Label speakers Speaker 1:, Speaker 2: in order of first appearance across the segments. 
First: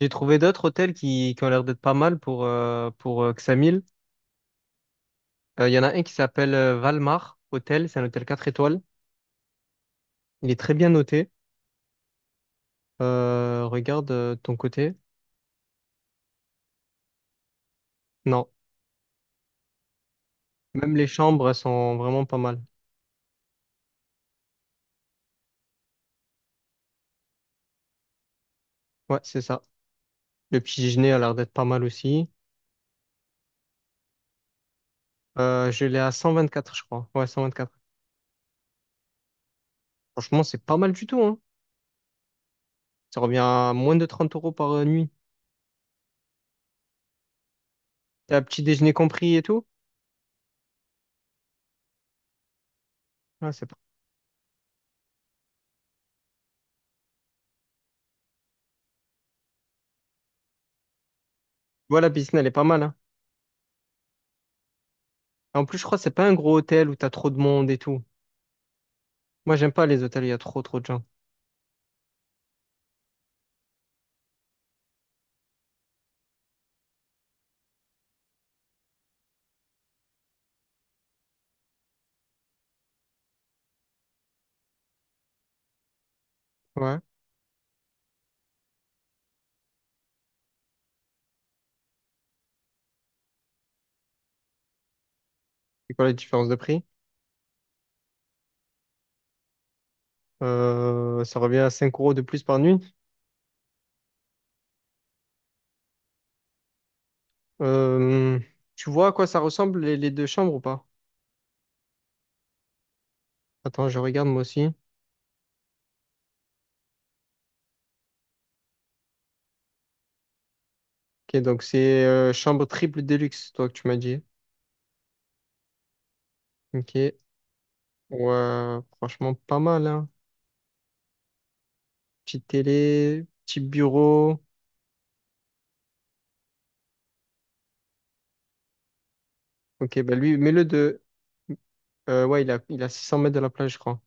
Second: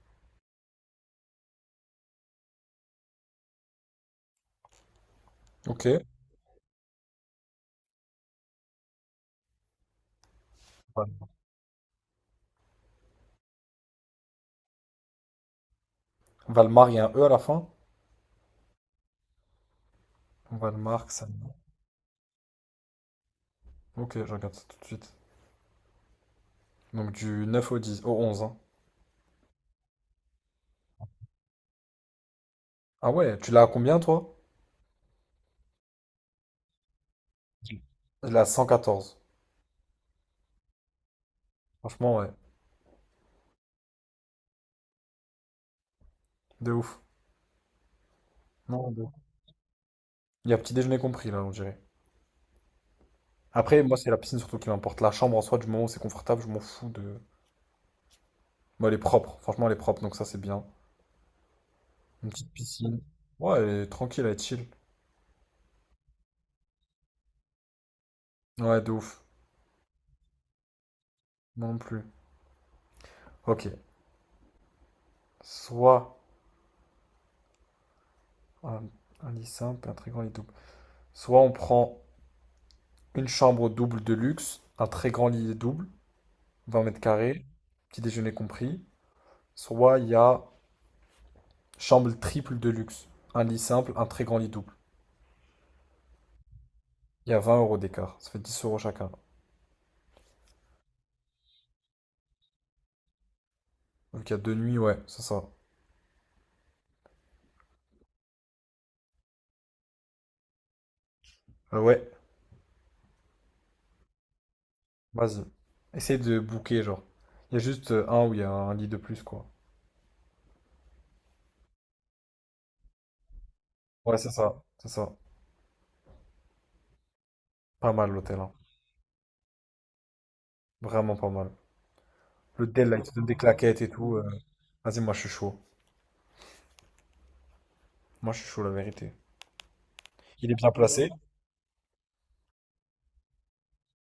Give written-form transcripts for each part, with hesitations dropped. Speaker 1: J'ai trouvé d'autres hôtels qui ont l'air d'être pas mal pour Xamil. Il y en
Speaker 2: Ok.
Speaker 1: a un qui s'appelle Valmar Hôtel. C'est un hôtel 4 étoiles. Il est très bien
Speaker 2: Val-
Speaker 1: noté. Regarde ton côté.
Speaker 2: Valmar, il y a un E à la fin.
Speaker 1: Non, même les
Speaker 2: Valmar, ça.
Speaker 1: chambres elles sont vraiment pas mal.
Speaker 2: Ok, je regarde ça tout de suite. Donc du 9 au 10, au 11, hein.
Speaker 1: Ouais, c'est ça. Le petit déjeuner a l'air d'être pas mal aussi.
Speaker 2: Ah ouais, tu l'as à combien toi?
Speaker 1: Je l'ai à 124, je crois. Ouais, 124.
Speaker 2: Je l'ai à 114.
Speaker 1: Franchement, c'est pas mal du tout, hein.
Speaker 2: Franchement, ouais.
Speaker 1: Ça revient à moins de 30 € par nuit.
Speaker 2: De ouf.
Speaker 1: T'as petit
Speaker 2: Non,
Speaker 1: déjeuner
Speaker 2: de ouf.
Speaker 1: compris et tout.
Speaker 2: Il y a petit déjeuner compris là, on dirait.
Speaker 1: Ouais, c'est pas.
Speaker 2: Après, moi, c'est la piscine surtout qui m'importe. La chambre en soi, du moment où c'est confortable, je m'en fous de. Moi, elle est propre. Franchement, elle est propre, donc ça, c'est bien.
Speaker 1: Voilà, la
Speaker 2: Une
Speaker 1: piscine, elle est
Speaker 2: petite
Speaker 1: pas mal, hein.
Speaker 2: piscine. Ouais, elle est tranquille, elle est chill.
Speaker 1: En plus, je crois que c'est pas un gros hôtel où t'as trop de monde et tout.
Speaker 2: Ouais, de ouf.
Speaker 1: Moi, j'aime pas les hôtels, il y a trop trop de gens.
Speaker 2: Moi non plus. Ok. Soit un, un lit simple, un très grand lit double. Soit on prend. Une chambre double de luxe, un très grand lit double, 20
Speaker 1: Ouais.
Speaker 2: mètres carrés, petit déjeuner compris. Soit il y a chambre triple de luxe, un lit simple, un très grand lit double.
Speaker 1: C'est quoi la différence de prix?
Speaker 2: Il y a 20 € d'écart, ça fait 10 € chacun.
Speaker 1: Ça revient à cinq euros de plus par nuit.
Speaker 2: Donc il y a 2 nuits, ouais, c'est ça.
Speaker 1: Euh, tu vois à quoi ça ressemble les deux chambres ou pas?
Speaker 2: Ouais,
Speaker 1: Attends, je regarde moi aussi.
Speaker 2: vas-y. Essaye de booker, genre. Il y a juste un où il y a un lit de plus, quoi.
Speaker 1: Ok, donc c'est chambre triple déluxe, toi que tu m'as
Speaker 2: Ouais,
Speaker 1: dit.
Speaker 2: c'est ça, c'est ça.
Speaker 1: Ok.
Speaker 2: Pas mal l'hôtel, hein.
Speaker 1: Ouais, franchement, pas mal, hein.
Speaker 2: Vraiment pas mal.
Speaker 1: Petite
Speaker 2: L'hôtel, là, il te donne
Speaker 1: télé,
Speaker 2: des
Speaker 1: petit
Speaker 2: claquettes et tout.
Speaker 1: bureau.
Speaker 2: Vas-y, moi je suis chaud. Moi je suis chaud, la vérité.
Speaker 1: Ok, bah lui,
Speaker 2: Il est
Speaker 1: mets-le
Speaker 2: bien
Speaker 1: de.
Speaker 2: placé.
Speaker 1: Ouais, il a 600 mètres de la plage, je crois.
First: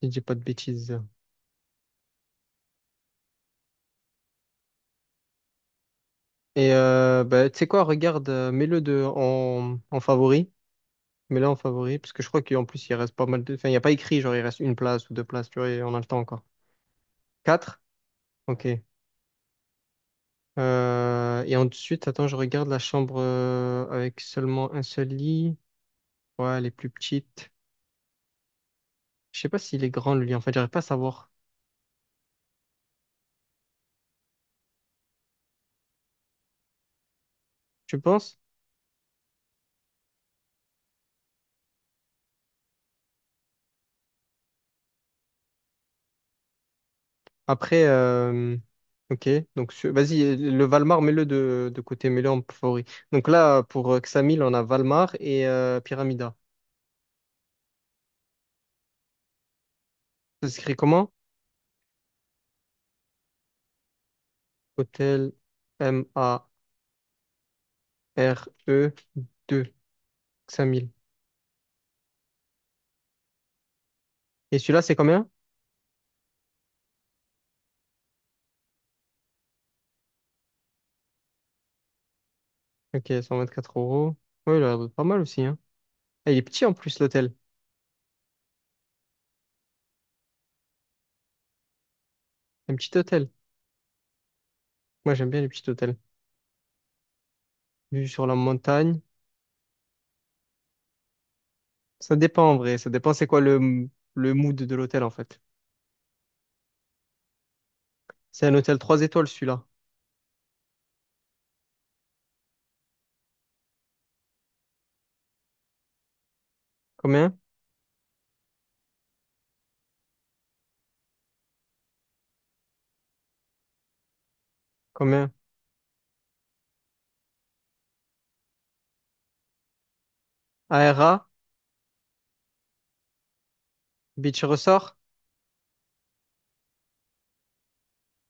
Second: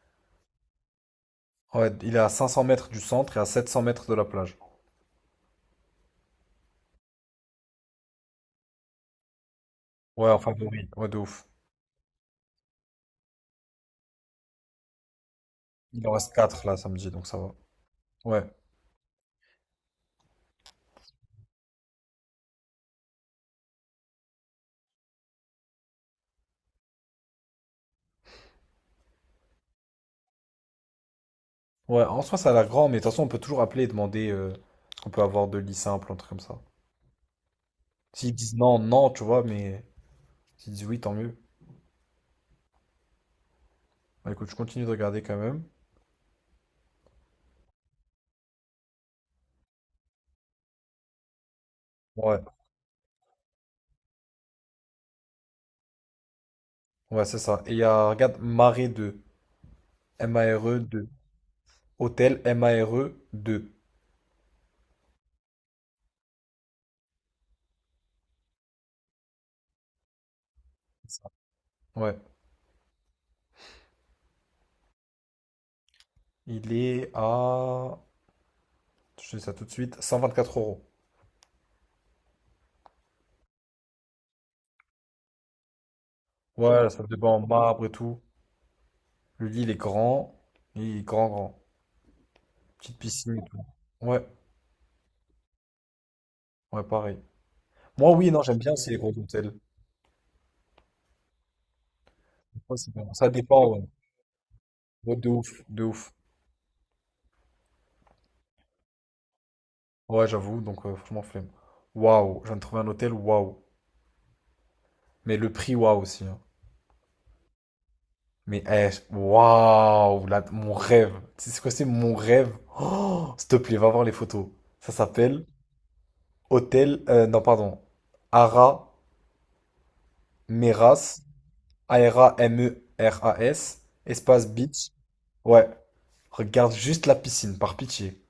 Speaker 1: Si je dis pas de bêtises.
Speaker 2: Ouais, il est à 500 mètres du centre et à 700 mètres de la plage.
Speaker 1: Bah, tu sais quoi, regarde, mets-le de en
Speaker 2: Ouais, en
Speaker 1: favori.
Speaker 2: favori. Ouais, de
Speaker 1: Mais
Speaker 2: ouf.
Speaker 1: là, en favori, parce que je crois qu'en plus, il reste pas mal de. Enfin, il n'y a pas écrit, genre, il reste une place ou deux places, tu vois, et on a le
Speaker 2: Il en
Speaker 1: temps
Speaker 2: reste
Speaker 1: encore.
Speaker 2: 4 là samedi, donc ça va.
Speaker 1: Quatre?
Speaker 2: Ouais.
Speaker 1: Ok. Et ensuite, attends, je regarde la chambre avec seulement un seul lit. Ouais, elle est plus petite. Je sais pas s'il est grand, le lit. En fait, j'arrive pas à savoir.
Speaker 2: Ouais, en soi, ça a l'air grand, mais de toute façon, on peut toujours appeler et demander ce qu'on peut avoir de lit simple, un truc comme ça.
Speaker 1: Tu
Speaker 2: S'ils
Speaker 1: penses?
Speaker 2: disent non, non, tu vois, mais s'ils disent oui, tant mieux. Bah, écoute, je continue de regarder quand même.
Speaker 1: Après, ok. Donc, vas-y, le Valmar, mets-le de côté, mets-le
Speaker 2: Ouais,
Speaker 1: en favori. Donc là, pour Xamil, on a Valmar et Pyramida.
Speaker 2: ouais, c'est ça. Et il y a, regarde, Mare 2.
Speaker 1: Ça s'écrit
Speaker 2: Mare 2.
Speaker 1: comment?
Speaker 2: Hôtel Mare 2.
Speaker 1: Hôtel M-A-R-E deux 5000.
Speaker 2: C'est ça. Ouais.
Speaker 1: Et celui-là, c'est combien?
Speaker 2: Il est à, je te dis ça tout de suite, 124 euros.
Speaker 1: Ok, 124 euros. Oui, il a l'air d'être pas mal aussi, hein. Ah, il est petit en
Speaker 2: Ouais,
Speaker 1: plus,
Speaker 2: ça
Speaker 1: l'hôtel.
Speaker 2: dépend en marbre et tout. Le lit, il est grand. Il est grand, grand.
Speaker 1: Un petit
Speaker 2: Petite
Speaker 1: hôtel.
Speaker 2: piscine et tout. Ouais,
Speaker 1: Moi, j'aime bien les petits hôtels.
Speaker 2: ouais, pareil.
Speaker 1: Vue
Speaker 2: Moi,
Speaker 1: sur
Speaker 2: oui,
Speaker 1: la
Speaker 2: non, j'aime bien aussi les
Speaker 1: montagne.
Speaker 2: gros hôtels.
Speaker 1: Ça dépend en
Speaker 2: Des fois,
Speaker 1: vrai. Ça
Speaker 2: c'est bien.
Speaker 1: dépend c'est
Speaker 2: Ça
Speaker 1: quoi
Speaker 2: dépend, ouais.
Speaker 1: le mood de l'hôtel en
Speaker 2: Ouais, de
Speaker 1: fait.
Speaker 2: ouf, de ouf.
Speaker 1: C'est un hôtel trois étoiles celui-là.
Speaker 2: Ouais, j'avoue, donc franchement, flemme. Waouh, je viens de trouver un hôtel, waouh. Mais le prix, waouh aussi, hein.
Speaker 1: Combien?
Speaker 2: Mais, eh, waouh, là, mon rêve. Tu sais c'est quoi, c'est mon rêve? Oh, s'il te plaît, va voir les photos. Ça
Speaker 1: Combien?
Speaker 2: s'appelle Hôtel, non, pardon. Ara Meras,
Speaker 1: ARA?
Speaker 2: Arameras,
Speaker 1: Beach
Speaker 2: espace beach.
Speaker 1: Resort?
Speaker 2: Ouais. Regarde juste la piscine, par pitié.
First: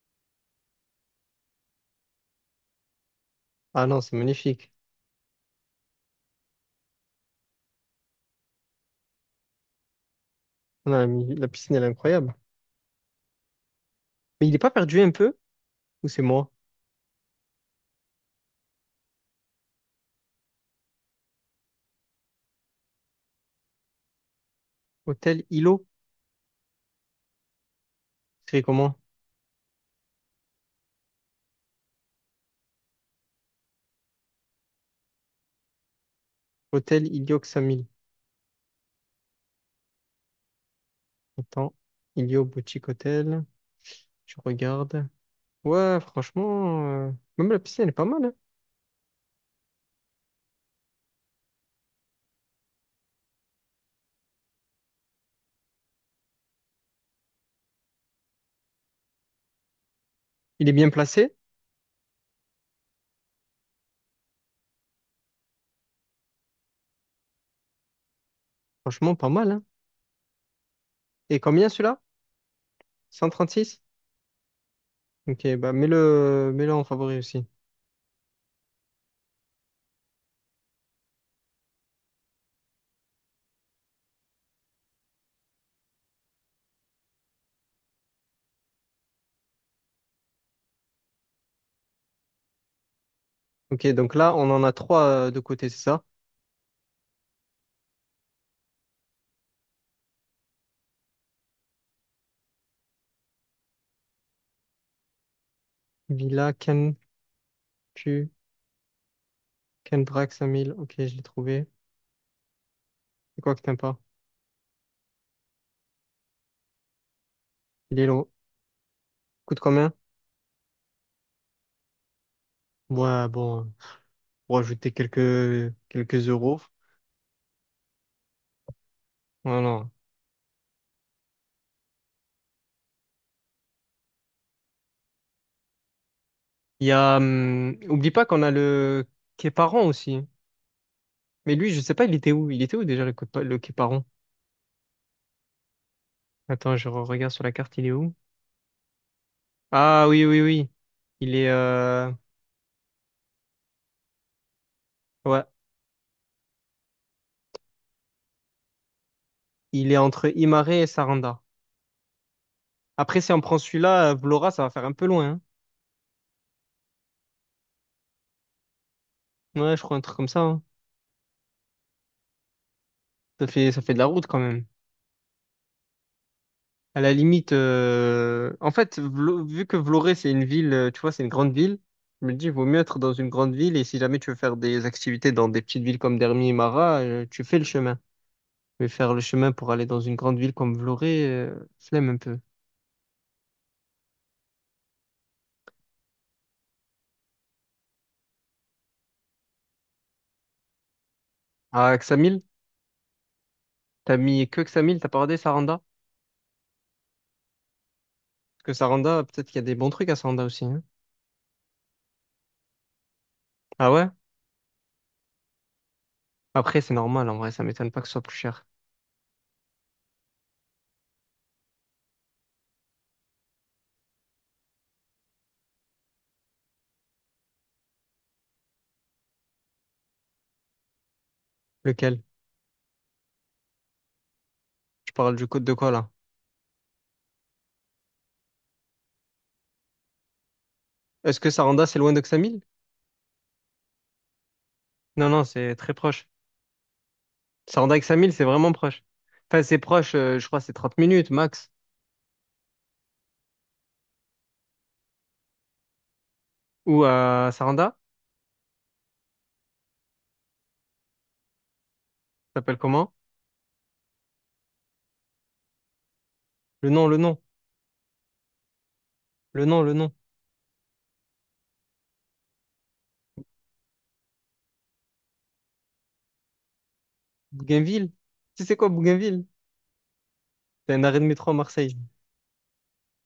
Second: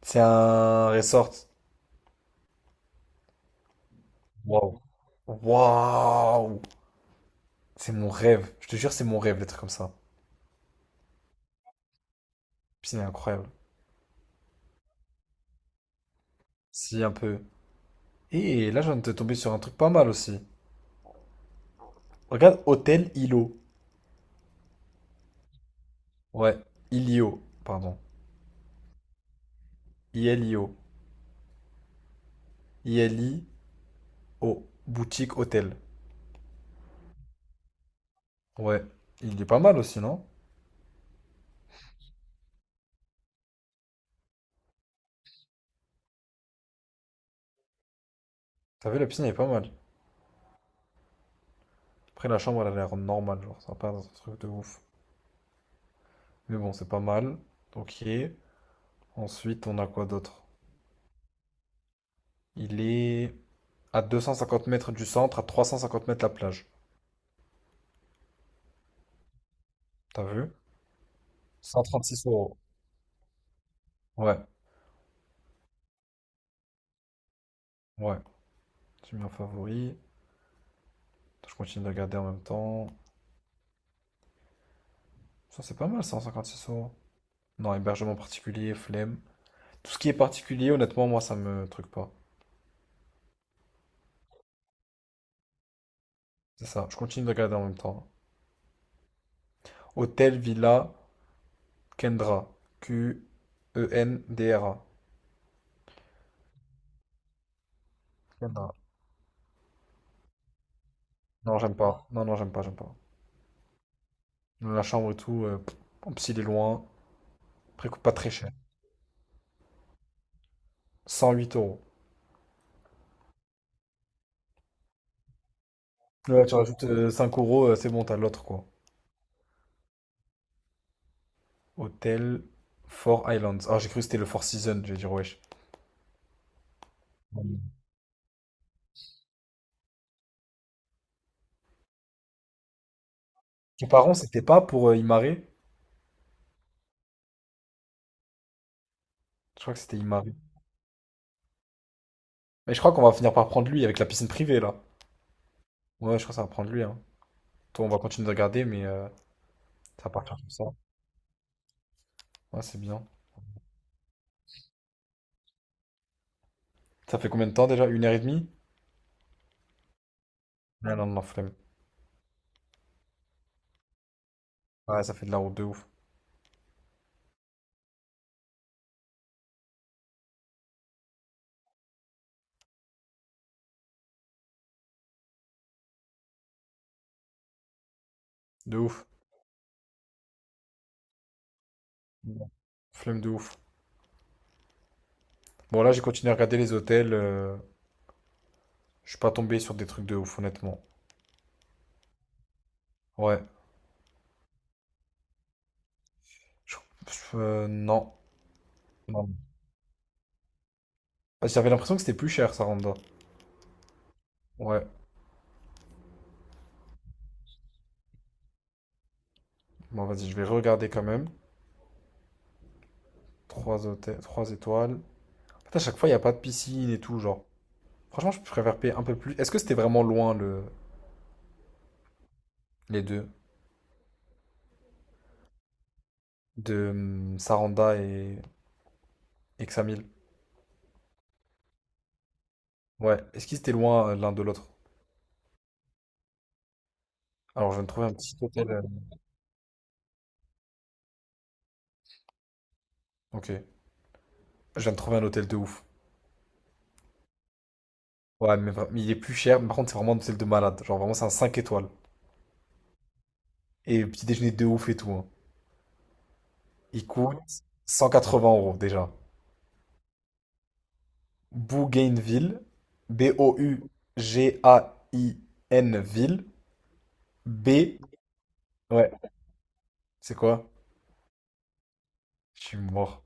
Speaker 2: C'est un resort.
Speaker 1: Ah non, c'est magnifique.
Speaker 2: Waouh. Waouh. C'est mon rêve. Je te jure, c'est mon rêve, d'être comme ça. La
Speaker 1: Non, la piscine, elle est incroyable.
Speaker 2: piscine est incroyable.
Speaker 1: Mais il est pas perdu un peu? Ou c'est moi?
Speaker 2: Si, un peu. Et là, je viens de te tomber sur un truc pas mal aussi. Regarde, Hôtel Ilo.
Speaker 1: Hôtel Ilo?
Speaker 2: Ouais, Ilio, pardon.
Speaker 1: C'est comment?
Speaker 2: Ilio. Ilio. Boutique hôtel.
Speaker 1: Hôtel Ilio 5000.
Speaker 2: Ouais. Il est pas mal aussi, non?
Speaker 1: Attends. Ilio Boutique Hôtel. Je regarde. Ouais, franchement, même la piscine, elle est pas mal, hein.
Speaker 2: T'as vu, la piscine elle est pas mal. Après, la chambre, elle a l'air normale, genre, ça va pas être un truc de ouf. Mais bon, c'est pas mal. Ok. Ensuite, on a quoi d'autre?
Speaker 1: Il est bien placé,
Speaker 2: Il est à 250 mètres du centre, à 350 mètres la plage.
Speaker 1: franchement, pas mal, hein.
Speaker 2: T'as vu?
Speaker 1: Et combien
Speaker 2: Cent
Speaker 1: celui-là?
Speaker 2: trente six euros.
Speaker 1: 136.
Speaker 2: Ouais,
Speaker 1: Ok, bah mets-le en favori aussi.
Speaker 2: ouais. J'ai mis en favori. Je continue de regarder en même temps. Ça, c'est pas mal, 156 euros. Non, hébergement particulier, flemme. Tout ce qui est particulier, honnêtement, moi, ça me truc pas.
Speaker 1: Ok, donc là, on en a trois de côté, c'est ça?
Speaker 2: C'est ça. Je continue de regarder en même temps. Hôtel Villa Kendra. Qendra.
Speaker 1: Villa, Pu,
Speaker 2: Kendra.
Speaker 1: Kendrak, 5000. Ok, je l'ai
Speaker 2: Non,
Speaker 1: trouvé.
Speaker 2: j'aime pas. Non, non, j'aime pas, j'aime pas.
Speaker 1: C'est quoi que t'aimes pas?
Speaker 2: La chambre et tout, pff, en plus, il est loin. Après, il
Speaker 1: Il
Speaker 2: coûte
Speaker 1: est
Speaker 2: pas
Speaker 1: long.
Speaker 2: très cher.
Speaker 1: Coûte combien?
Speaker 2: 108 euros.
Speaker 1: Ouais, bon, pour ajouter quelques
Speaker 2: Ouais, tu
Speaker 1: euros.
Speaker 2: rajoutes 5 euros, c'est bon, t'as l'autre quoi.
Speaker 1: Non,
Speaker 2: Hôtel Four Islands. Ah, j'ai cru que c'était le Four Seasons, je vais dire wesh.
Speaker 1: il y a. Oublie pas qu'on a le Képaron aussi. Mais lui, je sais pas, il était où? Il était où déjà le
Speaker 2: Tes
Speaker 1: Képaron.
Speaker 2: parents, c'était pas pour Imare?
Speaker 1: Attends, je regarde sur la carte, il est où?
Speaker 2: Je crois que c'était
Speaker 1: Ah oui,
Speaker 2: Imare.
Speaker 1: oui, oui. Il est
Speaker 2: Mais je crois qu'on va finir par prendre lui avec la piscine privée là.
Speaker 1: Ouais,
Speaker 2: Ouais, je crois que ça va prendre lui, hein. Toi, on va continuer de regarder, mais
Speaker 1: il est
Speaker 2: ça va
Speaker 1: entre
Speaker 2: partir comme ça.
Speaker 1: Imare et Saranda.
Speaker 2: Ouais, c'est bien.
Speaker 1: Après, si on prend celui-là, Vlora, ça va faire un peu loin.
Speaker 2: Ça fait combien de temps déjà? Une heure et demie?
Speaker 1: Hein. Ouais, je crois un truc comme ça. Hein.
Speaker 2: Ouais. Non, non, non, flemme.
Speaker 1: Ça fait de la route quand même.
Speaker 2: Ouais, ça fait de la route de ouf.
Speaker 1: À la limite, en fait, vu que Vloré, c'est une ville, tu vois, c'est une grande ville, je me dis, il vaut mieux être dans une grande ville. Et si jamais tu veux faire des activités dans des petites villes comme Dermi et Mara, tu fais le chemin.
Speaker 2: De
Speaker 1: Mais
Speaker 2: ouf.
Speaker 1: faire le chemin pour aller dans une grande ville comme Vloré, flemme un peu.
Speaker 2: Non. Flemme de ouf. Bon, là, j'ai continué à regarder les hôtels. Je suis pas tombé sur des trucs de ouf, honnêtement.
Speaker 1: À Xamil?
Speaker 2: Ouais.
Speaker 1: T'as mis que Xamil, t'as pas regardé Saranda?
Speaker 2: Je- non.
Speaker 1: Parce que Saranda,
Speaker 2: Non.
Speaker 1: peut-être qu'il y a des bons trucs à Saranda aussi, hein.
Speaker 2: J'avais l'impression que c'était plus cher, Saranda.
Speaker 1: Ah ouais?
Speaker 2: Ouais.
Speaker 1: Après, c'est normal en vrai, ça m'étonne pas que ce soit plus cher.
Speaker 2: Bon, vas-y, je vais regarder quand même. Trois hôtels, trois étoiles. En à chaque fois, il n'y a pas de piscine et tout, genre. Franchement, je préfère payer un peu plus. Est-ce que c'était vraiment loin, le...
Speaker 1: Lequel?
Speaker 2: les deux?
Speaker 1: Je parle du code de quoi là?
Speaker 2: De Saranda et Examil?
Speaker 1: Est-ce que Saranda, c'est loin de Xamil?
Speaker 2: Ouais. Est-ce qu'ils étaient loin l'un de l'autre?
Speaker 1: Non, non, c'est très proche.
Speaker 2: Alors, je viens de
Speaker 1: Saranda et
Speaker 2: trouver un
Speaker 1: Xamil,
Speaker 2: petit
Speaker 1: c'est
Speaker 2: hôtel.
Speaker 1: vraiment proche. Enfin, c'est proche, je crois, que c'est 30 minutes max.
Speaker 2: Ok. Je viens de trouver un hôtel de ouf.
Speaker 1: Ou à Saranda,
Speaker 2: Ouais, mais, mais il est plus cher, mais par contre, c'est vraiment un hôtel de malade. Genre, vraiment, c'est un 5 étoiles.
Speaker 1: ça s'appelle comment?
Speaker 2: Et petit déjeuner de ouf et tout, hein.
Speaker 1: Le nom,
Speaker 2: Il
Speaker 1: le nom,
Speaker 2: coûte 180 € déjà.
Speaker 1: le nom, le nom.
Speaker 2: Bougainville, B-O-U-G-A-I-N-Ville, B,
Speaker 1: Bougainville? Tu sais quoi,
Speaker 2: ouais,
Speaker 1: Bougainville?
Speaker 2: c'est quoi?
Speaker 1: C'est un arrêt de métro à Marseille.
Speaker 2: Je suis mort.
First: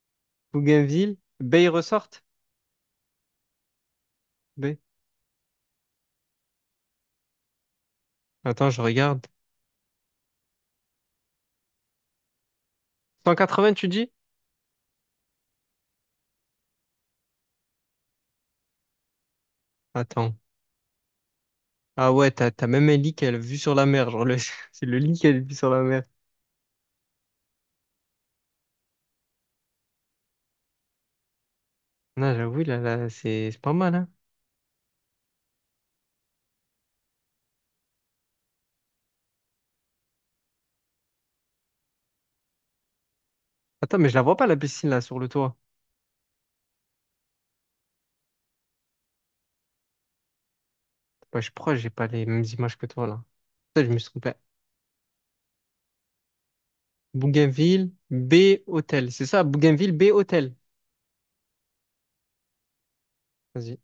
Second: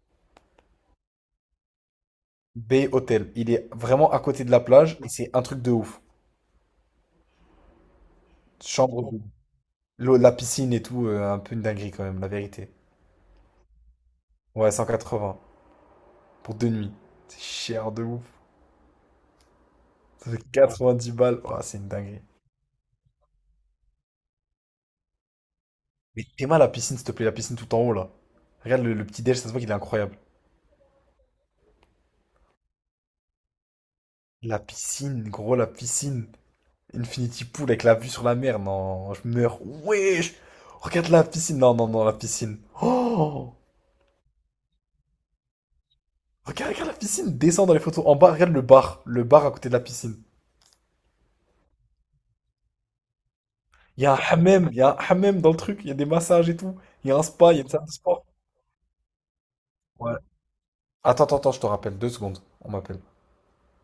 Speaker 1: Bougainville, Bay Resort?
Speaker 2: B Hôtel. Il est vraiment à côté de la
Speaker 1: B.
Speaker 2: plage et c'est un truc de ouf.
Speaker 1: Attends, je
Speaker 2: Chambre,
Speaker 1: regarde.
Speaker 2: l'eau, la piscine et tout, un peu une dinguerie quand même, la vérité.
Speaker 1: 180, tu dis?
Speaker 2: Ouais, 180 pour 2 nuits. C'est cher de ouf. Ça
Speaker 1: Attends.
Speaker 2: fait dix balles. Oh, c'est une
Speaker 1: Ah
Speaker 2: dinguerie.
Speaker 1: ouais, t'as même un lit qu'elle a la vue sur la mer. Genre, c'est le lit qu'elle a la vue sur la mer.
Speaker 2: Mais t'es mal à la piscine, s'il te plaît, la piscine tout en haut là. Regarde le petit déj, ça se voit qu'il est incroyable.
Speaker 1: Non, j'avoue, là, là, c'est pas mal, hein.
Speaker 2: La piscine, gros, la piscine. Infinity Pool avec la vue sur la mer, non, je meurs. Wesh! Regarde la piscine, non, non, non, la piscine. Oh!
Speaker 1: Attends, mais je la vois pas, la piscine, là, sur le toit.
Speaker 2: Regarde, regarde la piscine, descends dans les photos. En bas, regarde le bar à côté de la piscine.
Speaker 1: Bah, je crois que j'ai pas les mêmes images que toi, là. Ça, je me
Speaker 2: Il y
Speaker 1: suis
Speaker 2: a un
Speaker 1: trompé.
Speaker 2: hammam, il y a un hammam dans le truc, il y a des massages et tout. Il y a un spa, il y a une salle de
Speaker 1: Bougainville,
Speaker 2: sport.
Speaker 1: B, hôtel. C'est ça, Bougainville, B,
Speaker 2: Ouais.
Speaker 1: hôtel.
Speaker 2: Attends, attends, attends, je te rappelle, 2 secondes, on m'appelle.
Speaker 1: Vas-y.